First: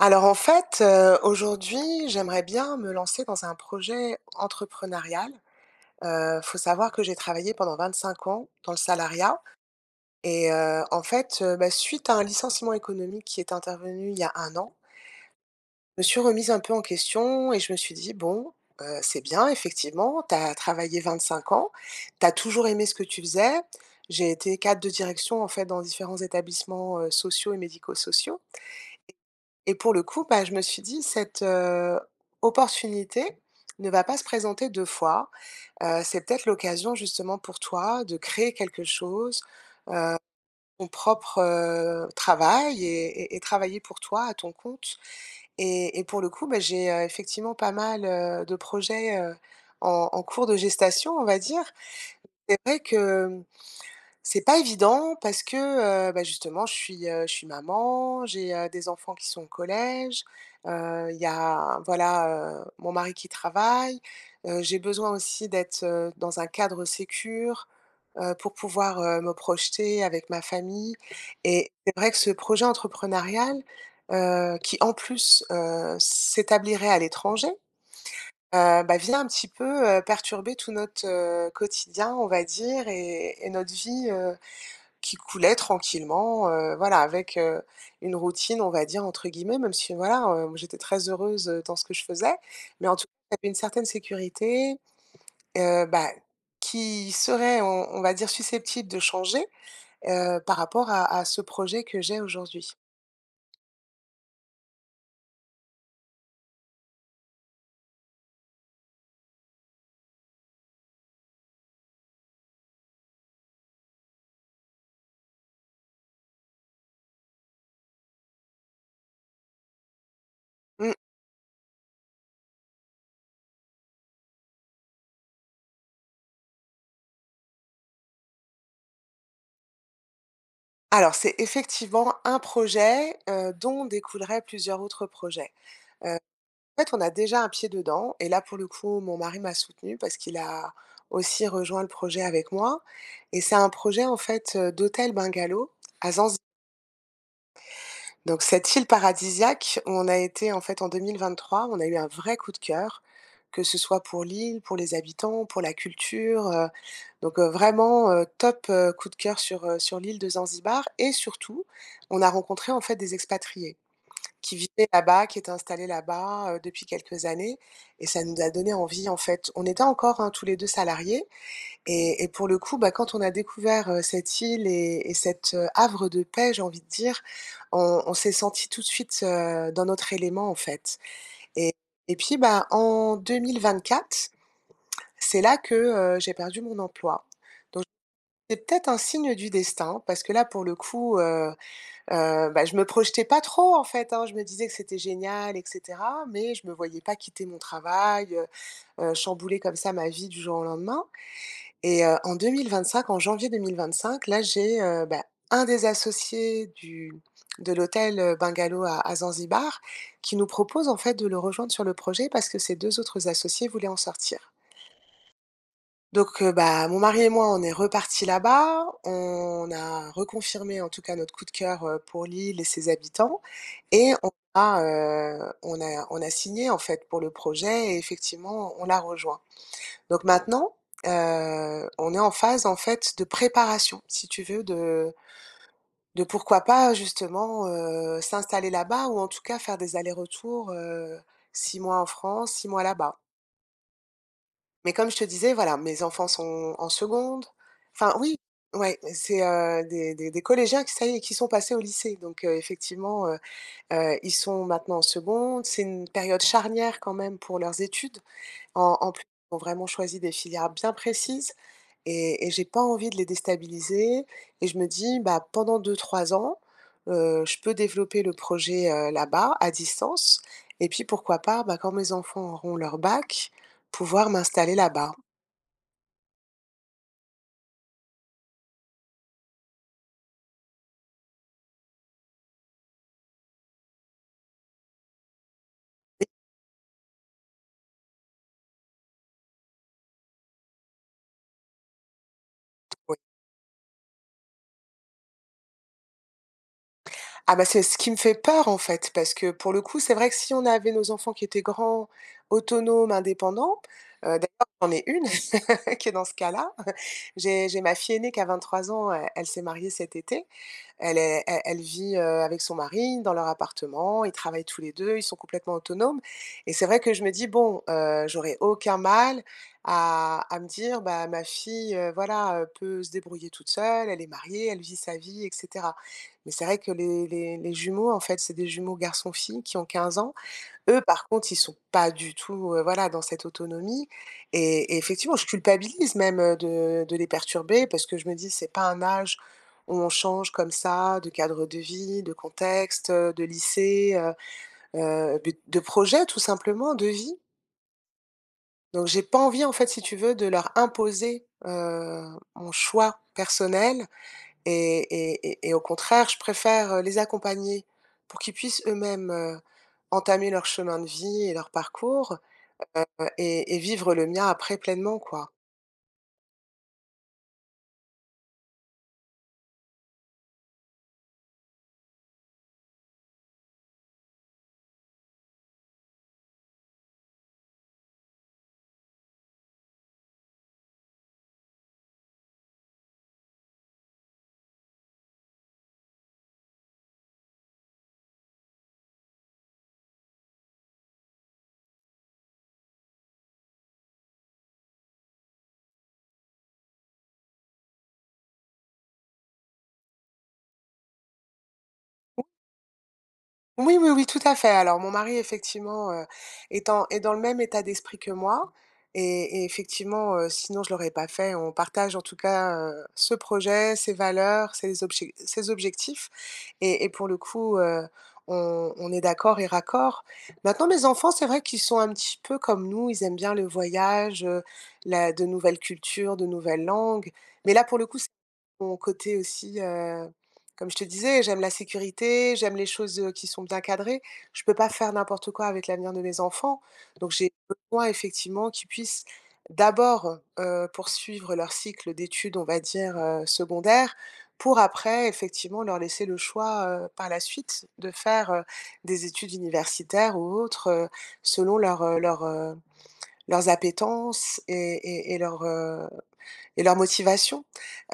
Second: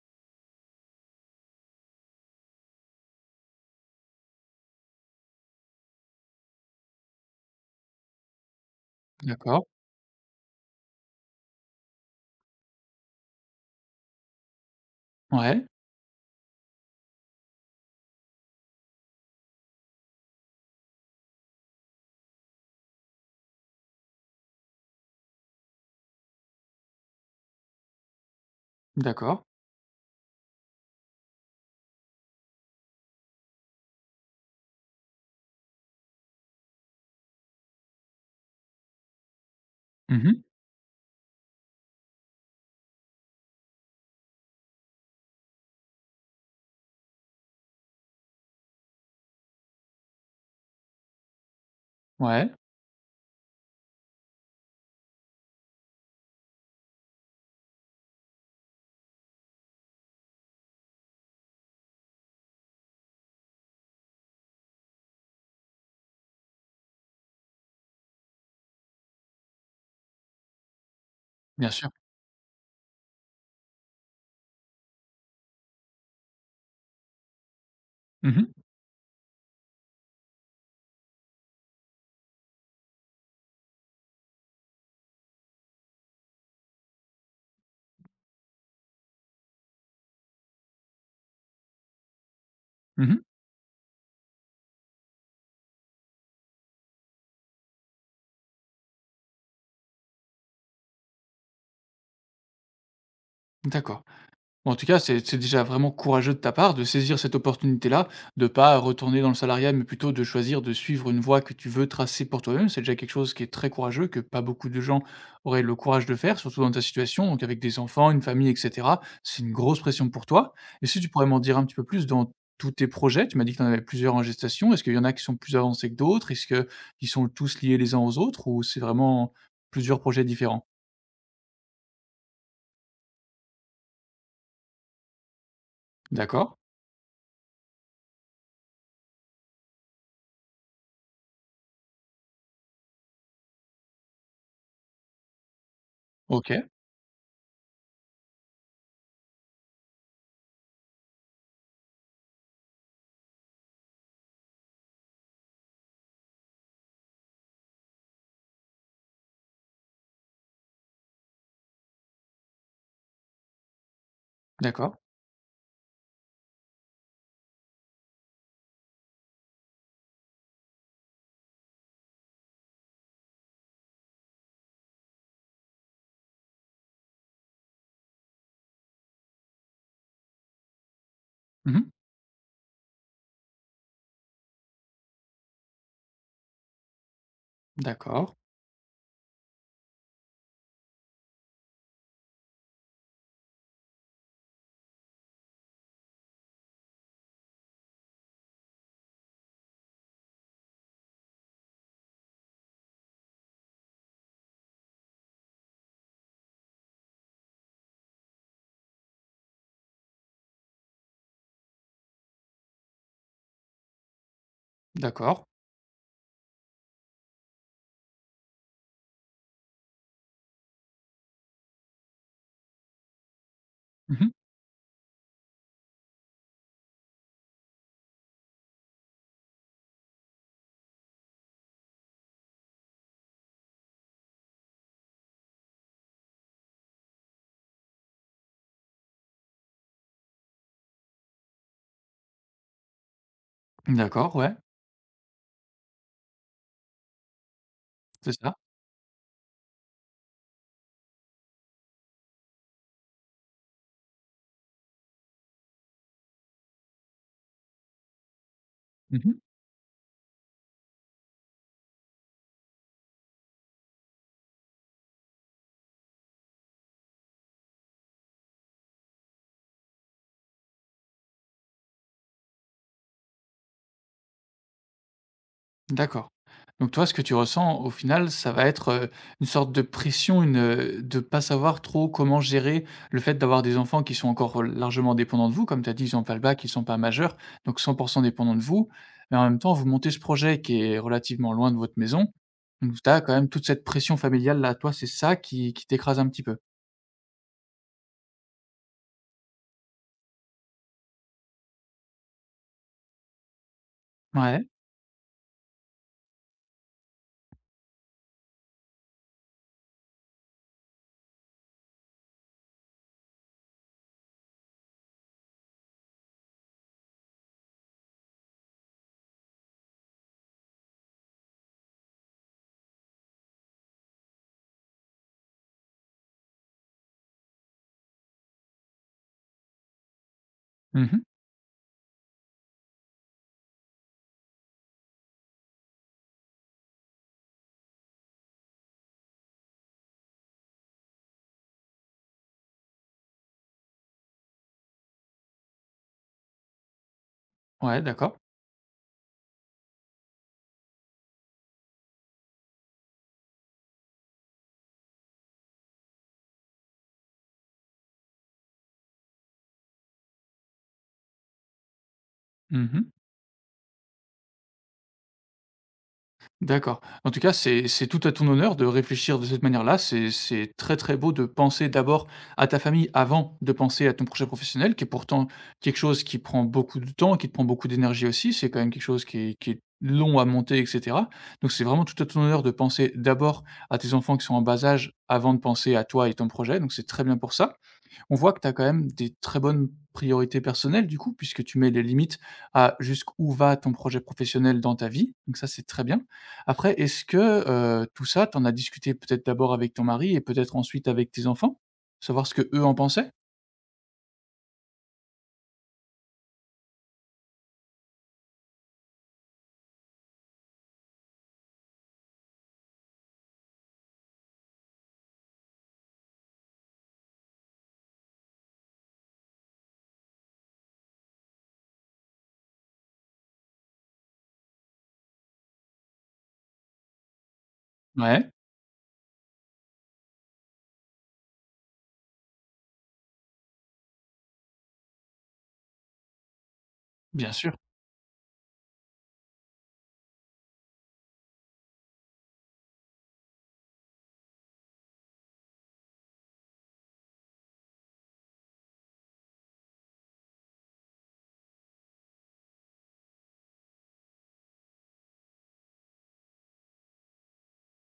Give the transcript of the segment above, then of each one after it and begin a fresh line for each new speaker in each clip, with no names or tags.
Alors en fait, aujourd'hui, j'aimerais bien me lancer dans un projet entrepreneurial. Faut savoir que j'ai travaillé pendant 25 ans dans le salariat
D'accord,
et en fait, bah, suite à un licenciement économique qui est intervenu il y a un an,
ouais,
je me suis remise un peu en question et je me suis dit: «Bon, c'est bien effectivement, tu as travaillé 5 ans, tu as toujours aimé ce que tu faisais». J'ai été cadre de direction en fait dans différents établissements, sociaux et médico-sociaux.
d'accord.
Et pour le coup, bah, je me suis dit: «Cette, opportunité ne va pas se présenter 2 fois, c'est peut-être l'occasion justement pour toi de créer quelque chose,
Mmh,
ton propre, travail et travailler pour toi à ton compte» et pour le coup, bah, j'ai, effectivement pas mal, de projets, en cours de gestation, on va dire.
ouais,
C'est vrai que c'est pas évident parce que, bah, justement je suis maman, j'ai, des enfants qui sont au collège, il y a voilà, mon mari qui travaille, j'ai besoin aussi d'être, dans un cadre sécure, pour pouvoir, me projeter avec ma famille
bien
et
sûr.
c'est vrai que ce projet entrepreneurial, qui en plus, s'établirait à l'étranger,
Mmh,
bah, vient un petit peu, perturber tout notre, quotidien on va dire et notre vie, qui coulait tranquillement, voilà avec, une routine on va dire entre guillemets même si voilà, j'étais très heureuse, dans ce que je faisais. Mais en
mh,
tout cas,
mmh,
j'avais une certaine sécurité, bah, qui serait on va dire susceptible de changer, par rapport à ce projet que j'ai aujourd'hui.
d'accord. En tout cas, c'est déjà vraiment courageux de ta part de saisir cette opportunité-là, de pas retourner dans le salariat, mais plutôt de choisir de suivre une voie que tu veux tracer pour toi-même. C'est déjà quelque chose qui est très courageux, que pas beaucoup de gens auraient le courage de faire, surtout dans ta situation, donc avec des enfants, une famille, et cetera. C'est une grosse pression pour toi. Et
Mmh.
si tu pourrais m'en dire un petit peu plus dans tous tes projets, tu m'as dit que tu en avais plusieurs en gestation. Est-ce qu'il y en a qui sont plus avancés que d'autres? Est-ce qu'ils sont tous liés les uns aux autres ou c'est vraiment plusieurs projets différents?
Alors c'est effectivement un projet, dont découleraient plusieurs autres projets. Euh,
D'accord,
En fait, on a déjà un pied dedans et là, pour le coup, mon mari m'a soutenue parce qu'il a aussi rejoint le projet avec moi et c'est un projet, en fait, d'hôtel bungalow à Zanzibar.
OK,
Donc cette île paradisiaque où on a été, en fait, en 2023, on a eu un vrai coup de cœur, que ce soit pour l'île, pour les habitants, pour la culture, donc vraiment, top, coup de cœur sur, sur l'île de Zanzibar et surtout, on a rencontré, en fait, des expatriés qui vivait
d'accord.
là-bas, qui était installé là-bas, depuis quelques années et ça nous a donné envie en fait. On était encore, hein, tous les 2 salariés et pour le coup, bah, quand on a découvert, cette île et cet, havre de paix, j'ai envie de dire, on s'est senti tout de suite, dans notre élément en fait et
Mmh.
et puis, bah, en quatre c'est là que, j'ai perdu mon emploi. Donc
D'accord,
c'est peut-être un signe du destin parce que là, pour le coup, bah, je me projetais pas trop en fait, hein. Je me disais que c'était génial et cetera, mais je me voyais pas quitter mon travail, chambouler comme ça ma vie du jour au lendemain et en 2025, en janvier 2025, là, j'ai, bah, un des associés du de l'hôtel, bungalow à Zanzibar qui nous propose en fait de le rejoindre sur le projet parce que ses 2 autres associés voulaient en sortir.
d'accord.
Donc bah, mon mari et moi, on est repartis là-bas. On a reconfirmé, en tout cas, notre coup de cœur, pour l'île et ses habitants et on
Mmh.
a, heu, on a on a signé, en fait, pour le projet et effectivement, on l'a rejoint. Donc maintenant, on est en phase, en fait, de préparation, si tu veux, de pourquoi pas, justement, s'installer là-bas ou en tout cas faire des allers-retours, 6 mois en France, 6 mois là-bas.
D'accord, ouais,
Mais comme je te disais, voilà, mes enfants sont en seconde. Enfin
c'est
oui,
ça.
ouais, c'est, des collégiens qui ça y est, qui sont passés au lycée. Donc effectivement, ils sont maintenant en seconde. C'est une période charnière quand même pour leurs études. En plus,
Mmh.
ils ont vraiment choisi des filières bien précises et j'ai pas envie de les déstabiliser et je me dis: «Bah, pendant deux trois ans, je peux développer le projet, là-bas, à distance et puis pourquoi pas, bah, quand mes enfants auront leur bac, pouvoir m'installer là-bas».
D'accord. Donc toi, ce que tu ressens au final, ça va être, une sorte de pression, une, de pas savoir trop comment gérer le fait d'avoir des enfants qui sont encore largement dépendants de vous. Comme tu as dit, ils ont pas le bac, ils sont pas majeurs, donc 100% dépendants de vous. Mais en même temps, vous montez ce projet qui est relativement loin de votre maison, donc tu
Oui.
as quand même toute cette pression familiale là. Toi, c'est ça qui t'écrase un petit peu?
Ah bah, c'est ce qui me fait peur, en fait, parce que pour le coup, c'est vrai que si on avait nos enfants qui étaient grands, autonomes, indépendants,
Ouais.
d'ailleurs j'en ai une qui est dans ce cas-là. J'ai ma fille aînée qui a 23 ans, elle s'est mariée cet été. Elle est elle vit, avec son mari dans leur appartement, ils travaillent tous les 2. Ils sont complètement autonomes et c'est vrai que je me dis: «Bon, j'aurais aucun mal à me dire, bah, ma fille, voilà, peut se débrouiller toute seule, elle est mariée, elle vit sa vie et cetera». Mais c'est vrai que les jumeaux, en fait, c'est des jumeaux garçon-fille qui ont 15 ans. Eux,
Mmh.
par contre, ils sont pas du tout, voilà, dans cette autonomie et effectivement, je culpabilise même, de les perturber parce que je me dis: «C'est pas un âge où on change comme ça de cadre de vie, de contexte, de lycée, de projet tout simplement, de vie».
Ouais, d'accord.
Donc j'ai pas envie en fait, si tu veux, de leur imposer, mon choix personnel et au contraire, je préfère, les accompagner pour qu'ils puissent eux-mêmes, entamer leur chemin de vie et leur parcours.
Mmh.
Et vivre le mien après pleinement, quoi.
D'accord. En tout cas, c'est tout à ton honneur de réfléchir de cette manière-là. C'est très, très beau de penser d'abord à ta famille avant de penser à ton projet professionnel, qui est pourtant quelque chose qui prend beaucoup de temps, qui te prend beaucoup d'énergie aussi. C'est quand même quelque chose qui est long à monter, etc. Donc, c'est vraiment tout à ton honneur de penser d'abord à tes enfants qui sont en bas âge avant de penser à toi et ton projet. Donc, c'est très bien pour ça. On voit que tu as quand même des très bonnes priorités personnelles du coup, puisque tu mets les limites à jusqu'où va ton projet professionnel dans ta vie, donc ça, c'est très bien. Après, est-ce que, tout ça, tu en as discuté peut-être d'abord avec ton mari et peut-être ensuite avec tes enfants? Savoir ce que eux en pensaient?
Oui, oui, oui, tout à fait. Alors mon mari effectivement, est dans le même état d'esprit que moi et effectivement, sinon je l'aurais pas fait. On partage en tout cas, ce projet, ces valeurs, ces objectifs et pour le coup, on est d'accord et raccord. Maintenant mes enfants, c'est vrai qu'ils sont un petit peu comme nous, ils aiment bien le voyage, la de nouvelles cultures, de nouvelles langues. Mais là pour le coup
Ouais,
mon côté aussi, comme je te disais, j'aime la sécurité, j'aime les choses, qui sont bien cadrées. Je peux pas faire n'importe quoi avec l'avenir de mes enfants, donc j'ai
bien sûr.
besoin effectivement qu'ils puissent d'abord, poursuivre leur cycle d'études, on va dire, secondaires, pour après effectivement leur laisser le choix, par la suite de faire, des études universitaires ou autres, selon leurs appétences et et leur motivation,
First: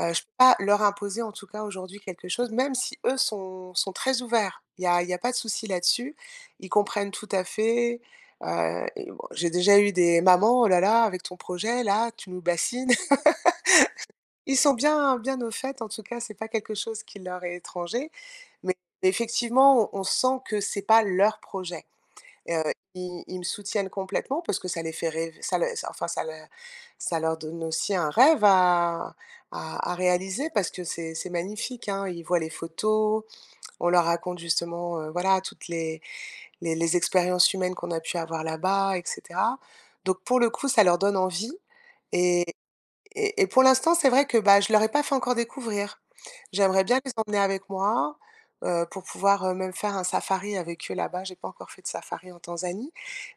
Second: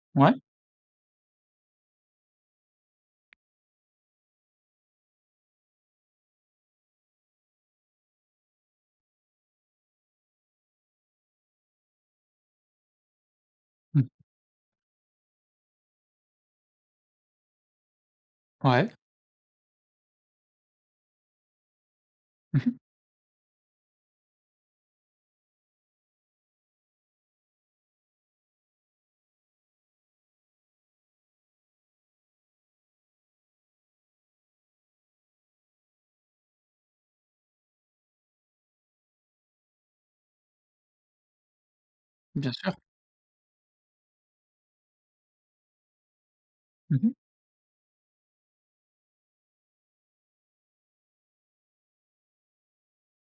je peux
Ouais.
pas leur imposer en tout cas aujourd'hui quelque chose, même si eux sont très ouverts. Il y a pas de souci là-dessus. Ils comprennent tout à fait, et bon, j'ai déjà eu des: mamans, oh là là, avec ton projet là, tu nous bassines».
Mmh.
Ils sont bien au fait, en tout cas, c'est pas quelque chose qui leur est étranger, mais
Ouais.
effectivement, on sent que c'est pas leur projet. Heu,
Mmh.
ils me soutiennent complètement parce que ça les fait rêver, ça le ça enfin ça le ça leur donne aussi un rêve à réaliser parce que c'est magnifique, hein. Ils voient les photos, on leur raconte justement, voilà, toutes les expériences humaines qu'on a pu avoir là-bas et cetera. Donc pour le coup, ça leur donne envie
Bien sûr.
et pour l'instant, c'est vrai que, bah, je leur ai pas fait encore découvrir. J'aimerais bien les
Mmh.
emmener avec moi, pour pouvoir, même faire un safari avec eux là-bas. J'ai pas encore fait de safari en Tanzanie,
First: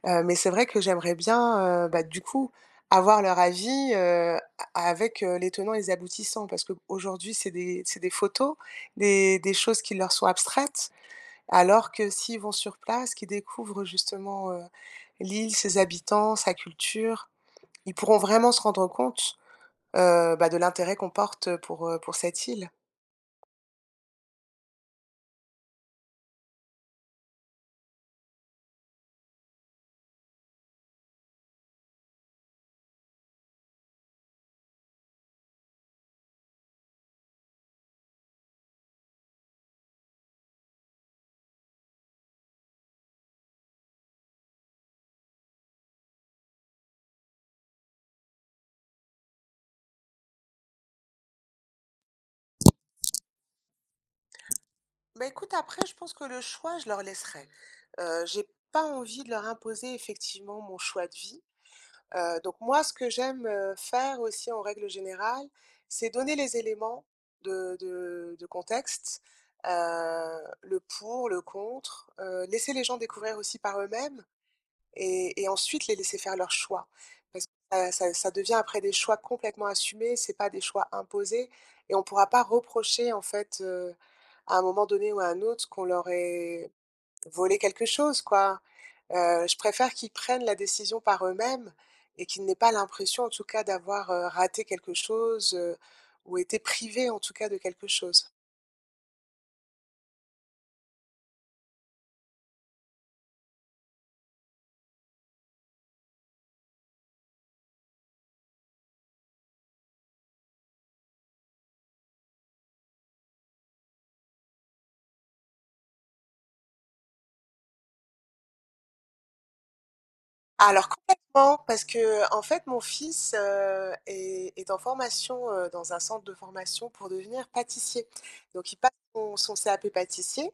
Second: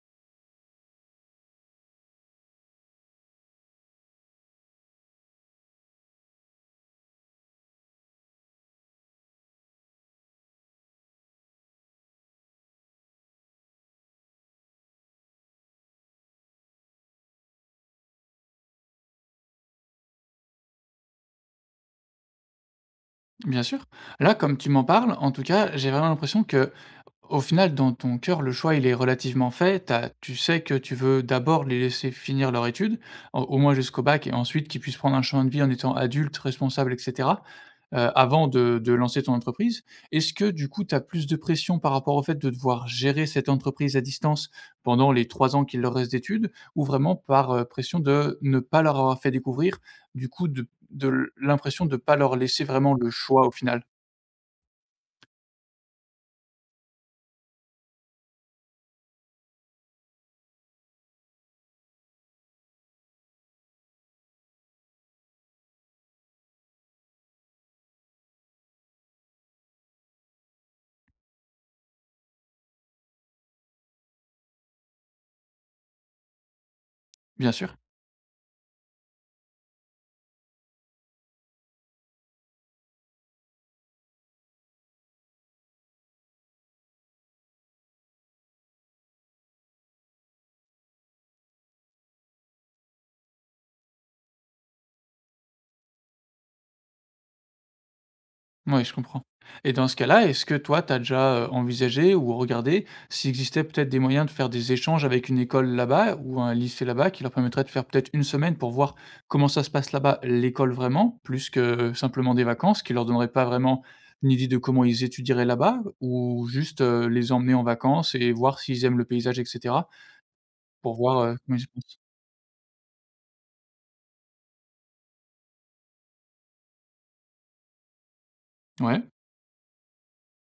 mais c'est vrai que j'aimerais bien, bah, du coup, avoir leur avis, a avec, les tenants et les aboutissants parce qu'aujourd'hui, c'est des photos, des choses qui leur sont abstraites, alors que s'ils vont sur place, qu'ils découvrent justement, l'île, ses habitants, sa culture, ils pourront vraiment se rendre compte bah, de l'intérêt qu'on porte pour cette île.
Bien sûr. Là, comme tu m'en parles, en tout cas, j'ai vraiment l'impression que au final, dans ton cœur, le choix, il est relativement fait. Tu sais que tu veux d'abord les laisser finir leur étude, au moins jusqu'au bac, et ensuite qu'ils puissent prendre un chemin de vie en étant adultes, responsables, et cetera, avant de lancer ton entreprise. Est-ce que, du coup, tu as plus de pression par rapport au fait de devoir gérer cette entreprise à distance pendant les 3 ans qu'il leur reste d'études ou vraiment par, pression de ne pas leur avoir fait découvrir, du coup, de l'impression de ne pas leur laisser vraiment le choix au final?
Bah, écoute, après, je pense que le choix, je leur laisserai. J'ai pas envie de leur imposer effectivement mon choix de vie. Donc moi, ce que j'aime, faire aussi en règle générale, c'est donner les éléments de contexte, le pour, le contre, laisser les gens découvrir aussi par eux-mêmes. Et ensuite les laisser faire leurs choix. Parce que
Bien sûr.
ça devient après des choix complètement assumés, c'est pas des choix imposés et on pourra pas reprocher en fait, à un moment donné ou à un autre qu'on leur ait volé quelque chose quoi. Je préfère qu'ils prennent la décision par eux-mêmes et qu'ils n'aient pas l'impression en tout cas d'avoir, raté quelque chose, ou été privés en tout cas de quelque chose.
Ouais, je comprends. Et dans ce cas-là, est-ce que toi, tu as déjà, envisagé ou regardé s'il existait peut-être des moyens de faire des échanges avec une école là-bas ou un lycée là-bas qui leur permettrait de faire peut-être une semaine pour voir comment ça se passe là-bas, l'école vraiment, plus que simplement des vacances, qui leur donnerait pas vraiment une idée de comment ils étudieraient là-bas ou juste, les emmener en vacances et voir s'ils aiment le paysage et cetera,
Alors
pour voir, comment ils
complètement,
y
parce
pensent?
que en fait mon fils, est en formation, dans un centre de formation pour devenir pâtissier. Donc il passe
Ouais.
son CAP pâtissier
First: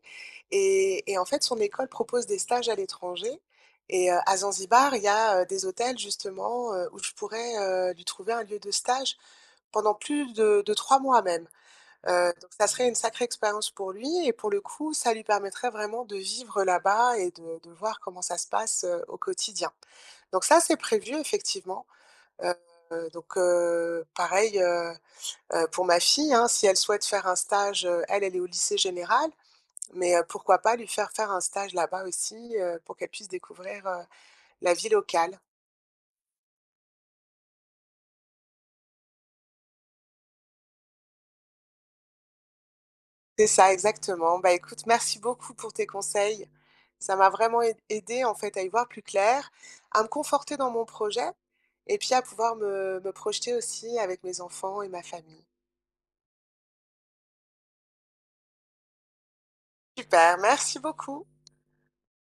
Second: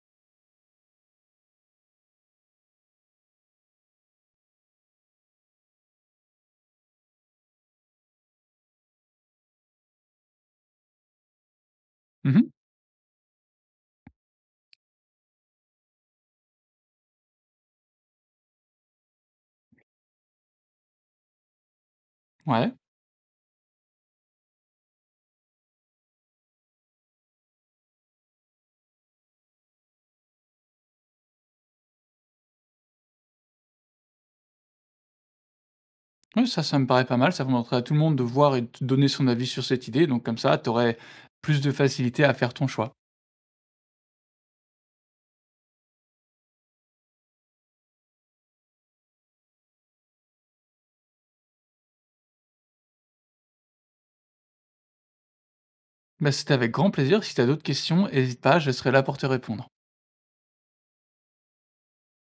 et en fait son école propose des stages à l'étranger et à Zanzibar, il y a, des hôtels justement, où je pourrais, lui trouver un lieu de stage pendant plus de 3 mois même. Donc
Mmh.
ça serait une sacrée expérience pour lui et pour le coup, ça lui permettrait vraiment de vivre là-bas et de voir comment ça se passe, au quotidien. Donc ça, c'est prévu effectivement.
Ouais.
Donc pareil, pour ma fille, hein, si elle souhaite faire un stage, elle, elle est au lycée général, mais pourquoi pas lui faire faire un stage là-bas aussi, pour qu'elle puisse découvrir, la vie locale.
Oui, ça me paraît pas mal. Ça permettrait à tout le monde de voir et de donner son avis sur cette idée. Donc comme ça, tu aurais plus de facilité à faire ton choix.
C'est ça, exactement. Bah, écoute, merci beaucoup pour tes conseils. Ça m'a vraiment aidée, en fait, à y voir plus clair, à me conforter dans mon projet et puis à pouvoir me projeter aussi avec mes enfants et ma famille.
Bah, c'était avec grand plaisir. Si tu as d'autres questions, n'hésite pas, je serai là pour te répondre.
Super, merci beaucoup.